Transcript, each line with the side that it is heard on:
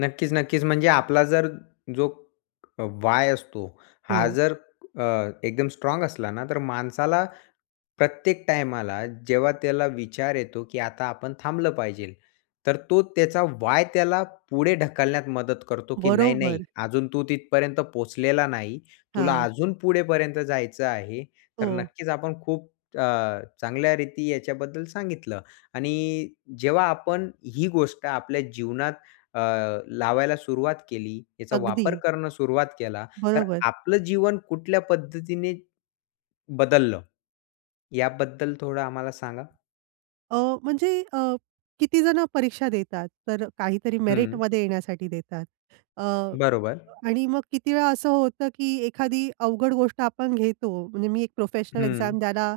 left: नक्कीच, नक्कीच. म्हणजे आपला जर जो अ, वाय असतो हा
right: हो.
left: जर अ, एकदम स्ट्राँग असला ना, तर माणसाला प्रत्येक टाईमाला जेव्हा त्याला विचार येतो की आता आपण थांबलं पाहिजेल. तर तो त्याचा वाय त्याला पुढे ढकलण्यात मदत करतो की नाही नाही
right: बरोबर.
left: अजून तू तिथपर्यंत पोहोचलेला नाही. तुला
right: हां.
left: अजून पुढेपर्यंत जायचं आहे, तर
right: हो.
left: नक्कीच आपण खूप अ, चांगल्या रीती याच्याबद्दल सांगितलं. आणि जेव्हा आपण ही गोष्ट आपल्या जीवनात अ, लावायला सुरुवात केली, याचा वापर
right: अगदी.
left: करणं सुरुवात केला, तर
right: बरोबर.
left: आपलं जीवन कुठल्या पद्धतीने, बदललं. याबद्दल थोडं आम्हाला सांगा?
right: अ, म्हणजे अ, किती जण परीक्षा देतात तर काहीतरी
left: हं.
right: मेरिटमध्ये येण्यासाठी देतात. अ,
left: बरोबर.
right: आणि मग किती वेळा असं होतं की एखादी अवघड गोष्ट आपण घेतो म्हणजे मी एक प्रोफेशनल
left: हं.
right: एक्झाम द्यायला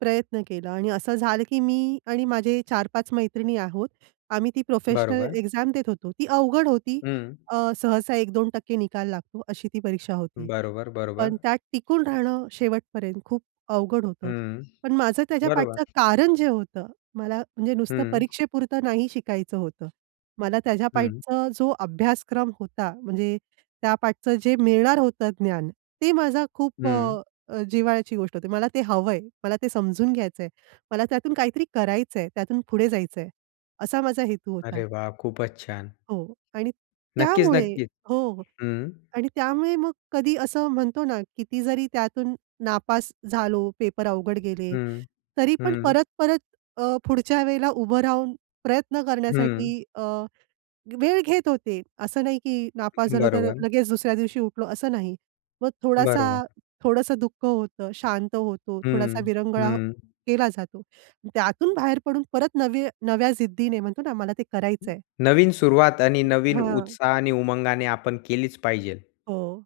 right: प्रयत्न केला आणि असं झालं की मी आणि माझे 4-5 मैत्रिणी आहोत. आम्ही ती प्रोफेशनल
left: बरोबर.
right: एक्झाम देत होतो ती अवघड होती.
left: हं.
right: अ, सहसा 1%-2% निकाल लागतो अशी ती परीक्षा होती.
left: बरोबर, बरोबर.
right: पण त्यात टिकून राहणं शेवटपर्यंत खूप अवघड होतं.
left: हं,
right: पण माझं त्याच्या पाठच
left: बरोबर.
right: कारण जे होतं मला म्हणजे नुसतं
left: हं.
right: परीक्षेपुरतं नाही शिकायचं होतं. मला त्याच्या
left: हं.
right: पाठच जो अभ्यासक्रम होता म्हणजे त्या पाठच जे मिळणार होतं ज्ञान ते माझा खूप
left: हं.
right: अ, जिव्हाळ्याची गोष्ट होती. मला ते हवंय, मला ते समजून घ्यायचंय. मला त्यातून काहीतरी करायचंय त्यातून पुढे जायचंय. असा माझा हेतू होता.
left: अरे वाह! खूपच छान.
right: हो आणि
left: नक्कीच,
right: त्यामुळे
left: नक्कीच
right: हो,
left: हं.
right: आणि त्यामुळे मग कधी असं म्हणतो ना, किती जरी त्यातून नापास झालो पेपर अवघड गेले.
left: हं,
right: तरी पण
left: हं.
right: परत-परत अ, पुढच्या वेळेला उभं राहून प्रयत्न
left: हं.
right: करण्यासाठी अ, वेळ घेत होते, असं नाही की नापास झालो तर
left: बरोबर.
right: लगेच दुसऱ्या दिवशी उठलो असं नाही. मग
left: बरोबर.
right: थोडासा थोडसं दुःख होतं, शांत होतो, थोडासा
left: हं,
right: विरंगुळा
left: हं.
right: केला जातो, त्यातून बाहेर पडून परत नवे नव्या जिद्दीने म्हणतो ना, मला ते करायचंय
left: नवीन सुरुवात आणि नवीन
right: हां.
left: उत्साहाने, उमंगाने आपण केलीच पाहिजेल.
right: हो.